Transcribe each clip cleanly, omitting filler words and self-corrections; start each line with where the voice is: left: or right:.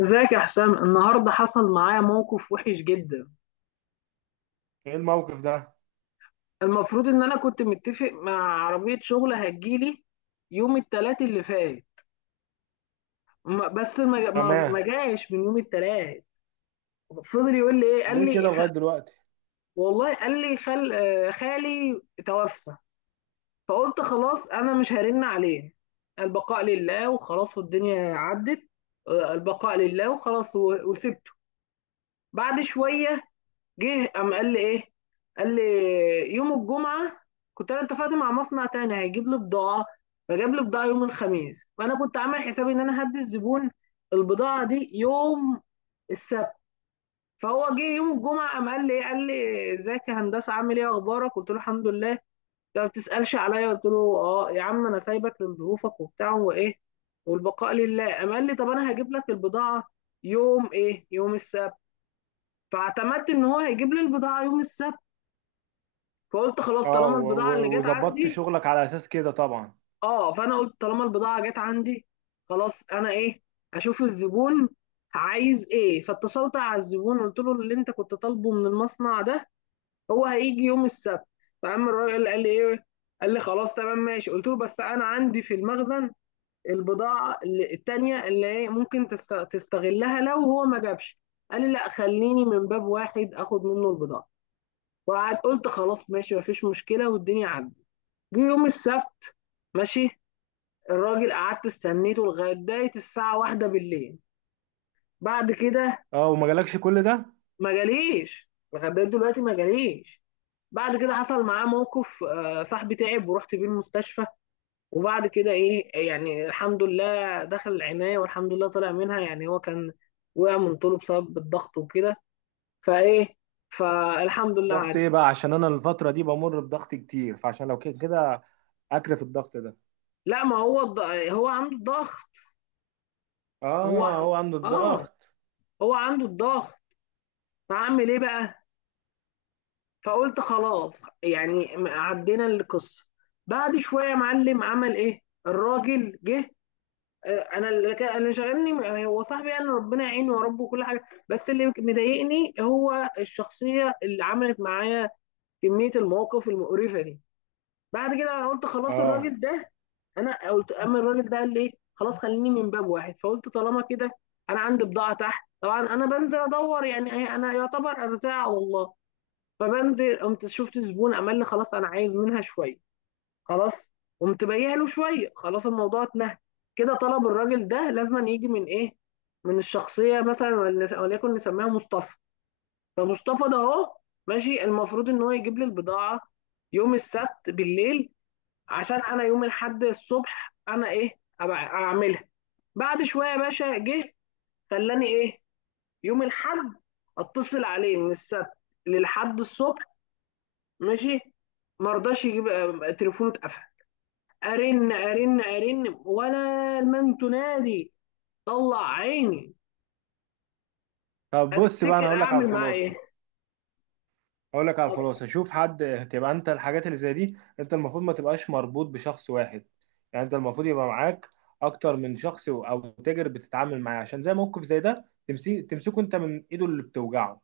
left: ازيك يا حسام؟ النهارده حصل معايا موقف وحش جدا.
right: ايه الموقف ده؟
left: المفروض ان انا كنت متفق مع عربية شغل هتجيلي يوم التلات اللي فات. بس ما
right: تمام.
left: جاش من يوم التلات. فضل يقول لي ايه، قال
right: ليه كده
left: لي
right: لغاية دلوقتي؟
left: والله قال لي خالي توفى. فقلت خلاص انا مش هرن عليه، البقاء لله وخلاص والدنيا عدت. البقاء لله وخلاص و... وسبته. بعد شوية جه قام قال لي ايه؟ قال لي يوم الجمعه كنت انا اتفقت مع مصنع تاني هيجيب لي بضاعه، فجاب لي بضاعه يوم الخميس، فانا كنت عامل حسابي ان انا هدي الزبون البضاعه دي يوم السبت. فهو جه يوم الجمعه قام قال لي إيه؟ قال لي ازيك يا هندسه، عامل ايه اخبارك؟ قلت له الحمد لله، انت ما بتسالش عليا؟ قلت له اه يا عم انا سايبك لظروفك وبتاع وايه والبقاء لله. قام قال لي طب انا هجيب لك البضاعه يوم ايه؟ يوم السبت. فاعتمدت ان هو هيجيب لي البضاعه يوم السبت، فقلت خلاص
right: اه
left: طالما
right: و-
left: البضاعة اللي
right: و-
left: جت
right: وظبطت
left: عندي.
right: شغلك على اساس كده طبعا.
left: اه، فانا قلت طالما البضاعة جت عندي خلاص، انا ايه؟ اشوف الزبون عايز ايه؟ فاتصلت على الزبون قلت له اللي انت كنت طالبه من المصنع ده هو هيجي يوم السبت. فقام الراجل قال لي ايه؟ قال لي خلاص تمام ماشي. قلت له بس انا عندي في المخزن البضاعة التانية اللي ايه ممكن تستغلها لو هو ما جابش. قال لي لا، خليني من باب واحد اخد منه البضاعة. وقعد قلت خلاص ماشي، مفيش مشكلة والدنيا عدت. جه يوم السبت، ماشي، الراجل قعدت استنيته لغايه داية الساعه واحدة بالليل. بعد كده
right: اه، وما جالكش كل ده؟
left: ما جاليش، لغايه داية دلوقتي ما جاليش. بعد كده حصل معاه موقف، صاحبي تعب ورحت بيه المستشفى، وبعد كده ايه يعني، الحمد لله دخل العناية والحمد لله طلع منها. يعني هو كان وقع من طوله بسبب الضغط وكده. فايه، فالحمد لله
right: ضغط ايه
left: عدى.
right: بقى؟ عشان انا الفترة دي بمر بضغط كتير، فعشان لو كده كده اكرف الضغط ده.
left: لا، ما هو هو عنده الضغط. هو
right: اه، هو عنده
left: اه
right: الضغط.
left: هو عنده الضغط. فعمل ايه بقى؟ فقلت خلاص، يعني عدينا القصه. بعد شويه يا معلم عمل ايه؟ الراجل جه. انا اللي شغلني هو صاحبي، يعني ربنا يعينه يا رب وكل حاجه. بس اللي مضايقني هو الشخصيه اللي عملت معايا، كميه المواقف المقرفه دي. بعد كده انا قلت خلاص
right: اه،
left: الراجل ده، انا قلت اما الراجل ده قال لي ايه خلاص خليني من باب واحد، فقلت طالما كده انا عندي بضاعه تحت. طبعا انا بنزل ادور، يعني انا يعتبر ارزاع والله. فبنزل قمت شفت زبون عمل لي خلاص انا عايز منها شويه. خلاص، قمت بايع له شويه، خلاص الموضوع اتنهى. كده طلب الراجل ده لازم يجي من ايه؟ من الشخصيه، مثلا وليكن نسميها مصطفى. فمصطفى ده اهو ماشي، المفروض ان هو يجيب لي البضاعه يوم السبت بالليل، عشان انا يوم الاحد الصبح انا ايه أبقى اعملها. بعد شويه يا باشا جه، خلاني ايه؟ يوم الاحد اتصل عليه من السبت للحد الصبح، ماشي. ما رضاش يجيب، تليفونه اتقفل. ارن ارن ارن، ولا المن تنادي، طلع عيني.
right: طب بص بقى، انا
left: هتفتكر
right: هقول لك على
left: اعمل معاه ايه؟
right: الخلاصة. اقول لك على الخلاصه، شوف حد تبقى انت. الحاجات اللي زي دي انت المفروض ما تبقاش مربوط بشخص واحد. يعني انت المفروض يبقى معاك اكتر من شخص، او تاجر بتتعامل معاه، عشان زي موقف زي ده تمسكه انت من ايده اللي بتوجعه.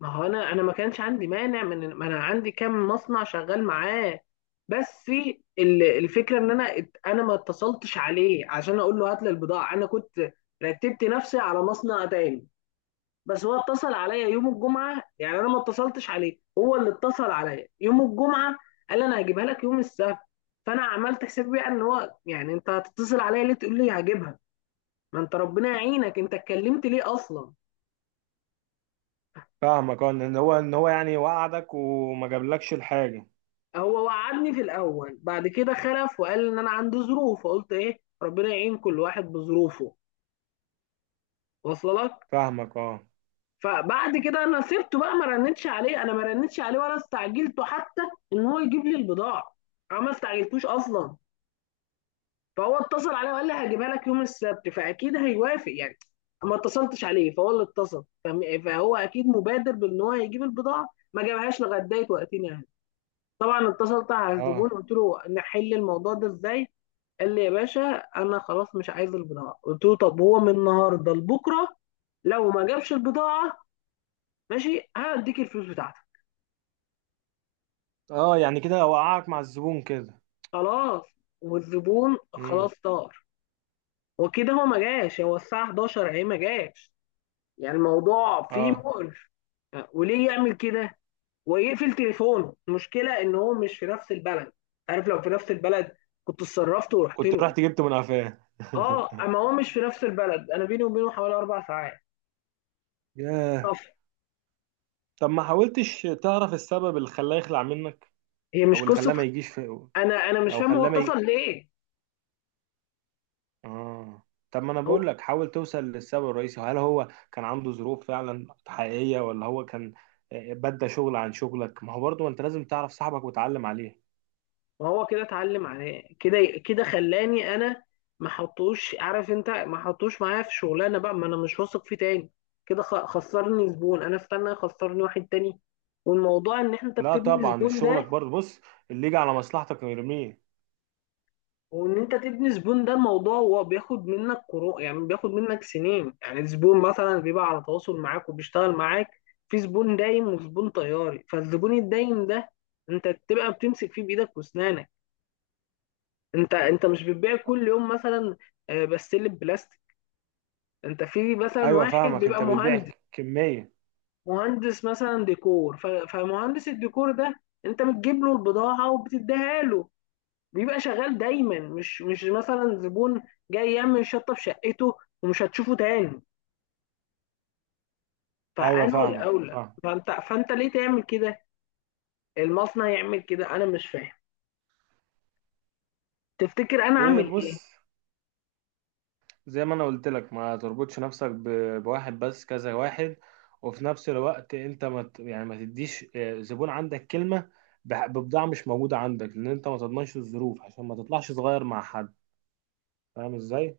left: ما هو انا ما كانش عندي مانع، من ما انا عندي كام مصنع شغال معاه. بس الفكره ان انا ما اتصلتش عليه عشان اقول له هات لي البضاعه، انا كنت رتبت نفسي على مصنع تاني. بس هو اتصل عليا يوم الجمعه، يعني انا ما اتصلتش عليه، هو اللي اتصل عليا يوم الجمعه، قال لي انا هجيبها لك يوم السبت. فانا عملت حساب بقى ان هو يعني، انت هتتصل عليا ليه تقول لي هجيبها؟ ما انت ربنا يعينك، انت اتكلمت ليه اصلا؟
right: فاهمك. اه، ان هو يعني وقعدك وما جابلكش الحاجه.
left: هو وعدني في الاول، بعد كده خلف وقال ان انا عندي ظروف، فقلت ايه ربنا يعين كل واحد بظروفه واصله لك.
right: فاهمك. اه
left: فبعد كده انا سبته بقى، ما رنتش عليه، انا ما رنتش عليه ولا استعجلته حتى ان هو يجيب لي البضاعه، انا ما استعجلتوش اصلا. فهو اتصل عليه وقال لي هجيبها لك يوم السبت، فاكيد هيوافق يعني، ما اتصلتش عليه، فهو اللي اتصل فهو اكيد مبادر بان هو يجيب البضاعه. ما جابهاش لغايه وقتين يعني. طبعا اتصلت على
right: اه
left: الزبون قلت له نحل الموضوع ده ازاي؟ قال لي يا باشا انا خلاص مش عايز البضاعه. قلت له طب هو من النهارده لبكره لو ما جابش البضاعه ماشي هديك الفلوس بتاعتك.
right: اه، يعني كده وقعك مع الزبون كده.
left: خلاص، والزبون
right: امم.
left: خلاص طار. وكده هو ما جاش، هو الساعه 11 اهي ما جاش. يعني الموضوع فيه
right: اه،
left: مقرف. وليه يعمل كده ويقفل تليفونه؟ المشكله ان هو مش في نفس البلد، عارف لو في نفس البلد كنت اتصرفت ورحت
right: كنت
left: له.
right: رحت جبته من قفاه
left: اه، اما هو مش في نفس البلد، انا بيني وبينه حوالي اربع ساعات.
right: ياه.
left: طب،
right: طب ما حاولتش تعرف السبب اللي خلاه يخلع منك؟
left: هي
right: او
left: مش
right: اللي خلاه
left: قصه،
right: ما يجيش في،
left: انا مش
right: او
left: فاهم هو
right: خلاه ما
left: اتصل
right: ي...
left: ليه.
right: اه، طب ما انا
left: هو
right: بقول لك، حاول توصل للسبب الرئيسي. هل هو كان عنده ظروف فعلا حقيقية ولا هو كان بدى شغل عن شغلك؟ ما هو برضه انت لازم تعرف صاحبك وتعلم عليه.
left: هو كده اتعلم عليه، كده كده خلاني انا ما حطوش، عارف انت، ما حطوش معايا في شغلانه بقى، ما انا مش واثق فيه تاني. كده خسرني زبون، انا استنى يخسرني واحد تاني؟ والموضوع ان انت
right: لا
left: بتبني
right: طبعا،
left: زبون
right: شغلك
left: ده،
right: برضه. بص، اللي يجي على مصلحتك يرميه.
left: وان انت تبني زبون ده الموضوع، هو بياخد منك قروء، يعني بياخد منك سنين. يعني زبون مثلا بيبقى على تواصل معاك وبيشتغل معاك، في زبون دايم وزبون طياري. فالزبون الدايم ده انت بتبقى بتمسك فيه بايدك واسنانك. انت مش بتبيع كل يوم مثلا بستله بلاستيك. انت في مثلا
right: ايوه
left: واحد
right: فاهمك،
left: بيبقى
right: انت بتبيع
left: مهندس،
right: كمية.
left: مهندس مثلا ديكور، فمهندس الديكور ده انت بتجيب له البضاعة وبتديها له، بيبقى شغال دايما، مش مثلا زبون جاي يعمل شطه في شقته ومش هتشوفه تاني.
right: ايوه
left: فانه
right: فاهمك
left: الاولى،
right: فاهم.
left: فانت ليه تعمل كده؟ المصنع يعمل كده انا مش فاهم. تفتكر انا
right: إيه،
left: اعمل ايه؟
right: بص، زي ما انا قلت لك ما تربطش نفسك بواحد بس، كذا واحد. وفي نفس الوقت انت ما ت- يعني ما تديش زبون عندك كلمة ببضاعة مش موجودة عندك، لان انت ما تضمنش الظروف، عشان ما تطلعش صغير مع حد. فاهم ازاي؟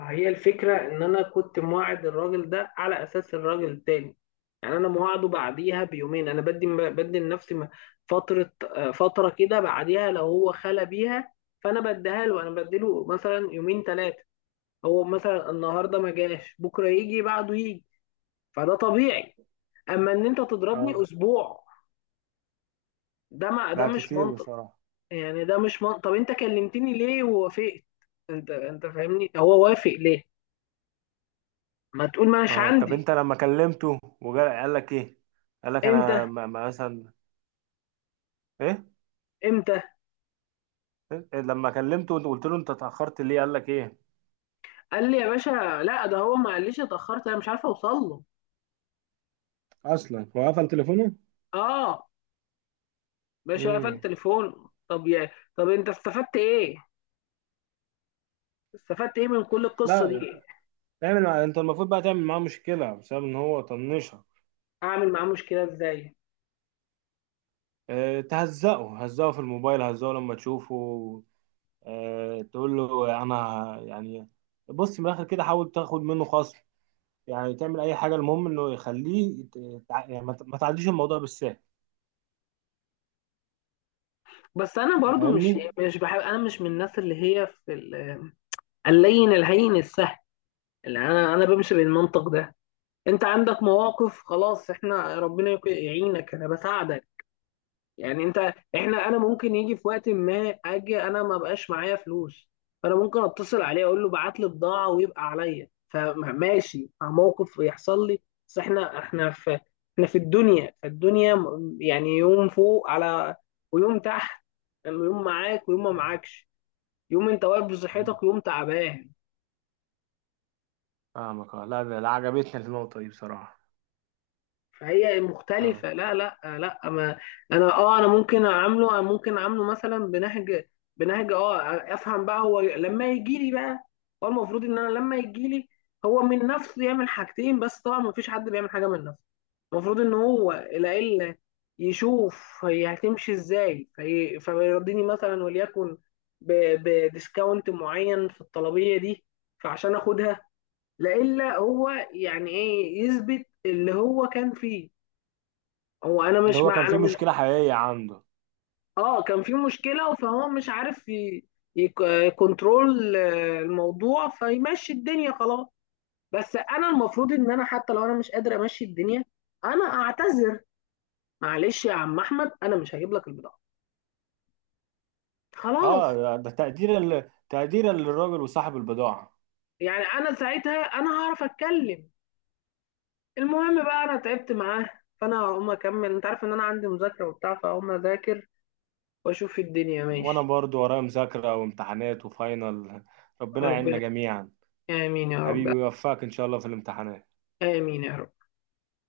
left: هي الفكره ان انا كنت مواعد الراجل ده على اساس الراجل التاني، يعني انا مواعده بعديها بيومين، انا بدي لنفسي فتره، فتره كده بعديها لو هو خلى بيها، فانا بديها له، انا بديله مثلا يومين ثلاثه. هو مثلا النهارده ما جاش، بكره يجي، بعده يجي، فده طبيعي. اما ان انت تضربني
right: اه،
left: اسبوع، ده
right: لا،
left: مش
right: كتير
left: منطق.
right: بصراحة.
left: يعني ده مش منطق، طب انت كلمتني ليه ووافقت؟ انت فاهمني، هو وافق ليه؟ ما تقول ما مش
right: اه، طب
left: عندي.
right: انت لما كلمته وجا قال لك ايه؟ قال لك
left: امتى؟
right: انا مثلا ايه؟
left: امتى؟
right: إيه؟ لما كلمته وقلت له انت اتأخرت ليه، قال لك ايه؟
left: قال لي يا باشا، لا ده هو ما قاليش اتاخرت، انا مش عارف اوصل له.
right: اصلا هو قفل تليفونه.
left: اه، باشا قفل
right: امم.
left: تليفونه. طب انت استفدت ايه؟ استفدت ايه من كل القصه دي؟
right: لا. انت المفروض بقى تعمل معاه مشكلة بسبب ان هو طنشها.
left: اعمل معاه مشكله ازاي؟
right: اه... تهزقه هزقه في الموبايل، هزقه لما تشوفه. اه... تقول له انا يعني. بص، من الاخر كده حاول تاخد منه خصم. يعني تعمل اي حاجة، المهم انه يخليه يعني ما تعديش الموضوع بالسهل.
left: بس انا
right: أنت
left: برضو مش
right: فاهمني؟
left: مش بحب، انا مش من الناس اللي هي في اللين الهين السهل. اللي انا بمشي بالمنطق ده. انت عندك مواقف، خلاص احنا ربنا يعينك، انا بساعدك يعني انت. احنا، انا ممكن يجي في وقت ما اجي انا ما بقاش معايا فلوس، فانا ممكن اتصل عليه اقول له بعت لي بضاعه ويبقى عليا، فماشي مع موقف يحصل لي. بس احنا في الدنيا، فالدنيا يعني يوم فوق على، ويوم تحت، يوم معاك ويوم ما
right: آه.
left: معاكش، يوم انت واقف
right: مم.
left: بصحتك ويوم تعبان.
right: فاهمك آه. لا، ده عجبتني النقطة دي بصراحة.
left: فهي
right: فاهم.
left: مختلفة. لا لا لا ما، انا ممكن اعامله، مثلا بنهج، بنهج اه افهم بقى هو لما يجي لي بقى. هو المفروض ان انا لما يجي لي، هو من نفسه يعمل حاجتين، بس طبعا ما فيش حد بيعمل حاجة من نفسه. المفروض ان هو العيلة يشوف هي هتمشي ازاي، فيرضيني مثلا وليكن بديسكاونت معين في الطلبية دي فعشان اخدها. لا الا هو يعني ايه، يثبت اللي هو كان فيه. هو انا
right: اللي
left: مش
right: هو
left: مع
right: كان
left: انا
right: في
left: مش
right: مشكلة حقيقية عنده.
left: اه كان في مشكله فهو مش عارف يكنترول الموضوع فيمشي الدنيا خلاص. بس انا المفروض ان انا حتى لو انا مش قادر امشي الدنيا، انا اعتذر. معلش يا عم احمد، انا مش هجيب لك البضاعه خلاص.
right: اه، ده تقدير تقدير للراجل وصاحب البضاعة.
left: يعني انا ساعتها انا هعرف اتكلم. المهم بقى انا تعبت معاه، فانا هقوم اكمل، انت عارف ان انا عندي مذاكره وبتاع، فهقوم اذاكر واشوف الدنيا
right: وانا
left: ماشي.
right: برضو ورايا مذاكرة وامتحانات وفاينل. ربنا يعيننا
left: ربنا،
right: جميعا.
left: امين يا
right: حبيبي،
left: رب،
right: ويوفقك ان شاء الله في الامتحانات.
left: امين يا رب.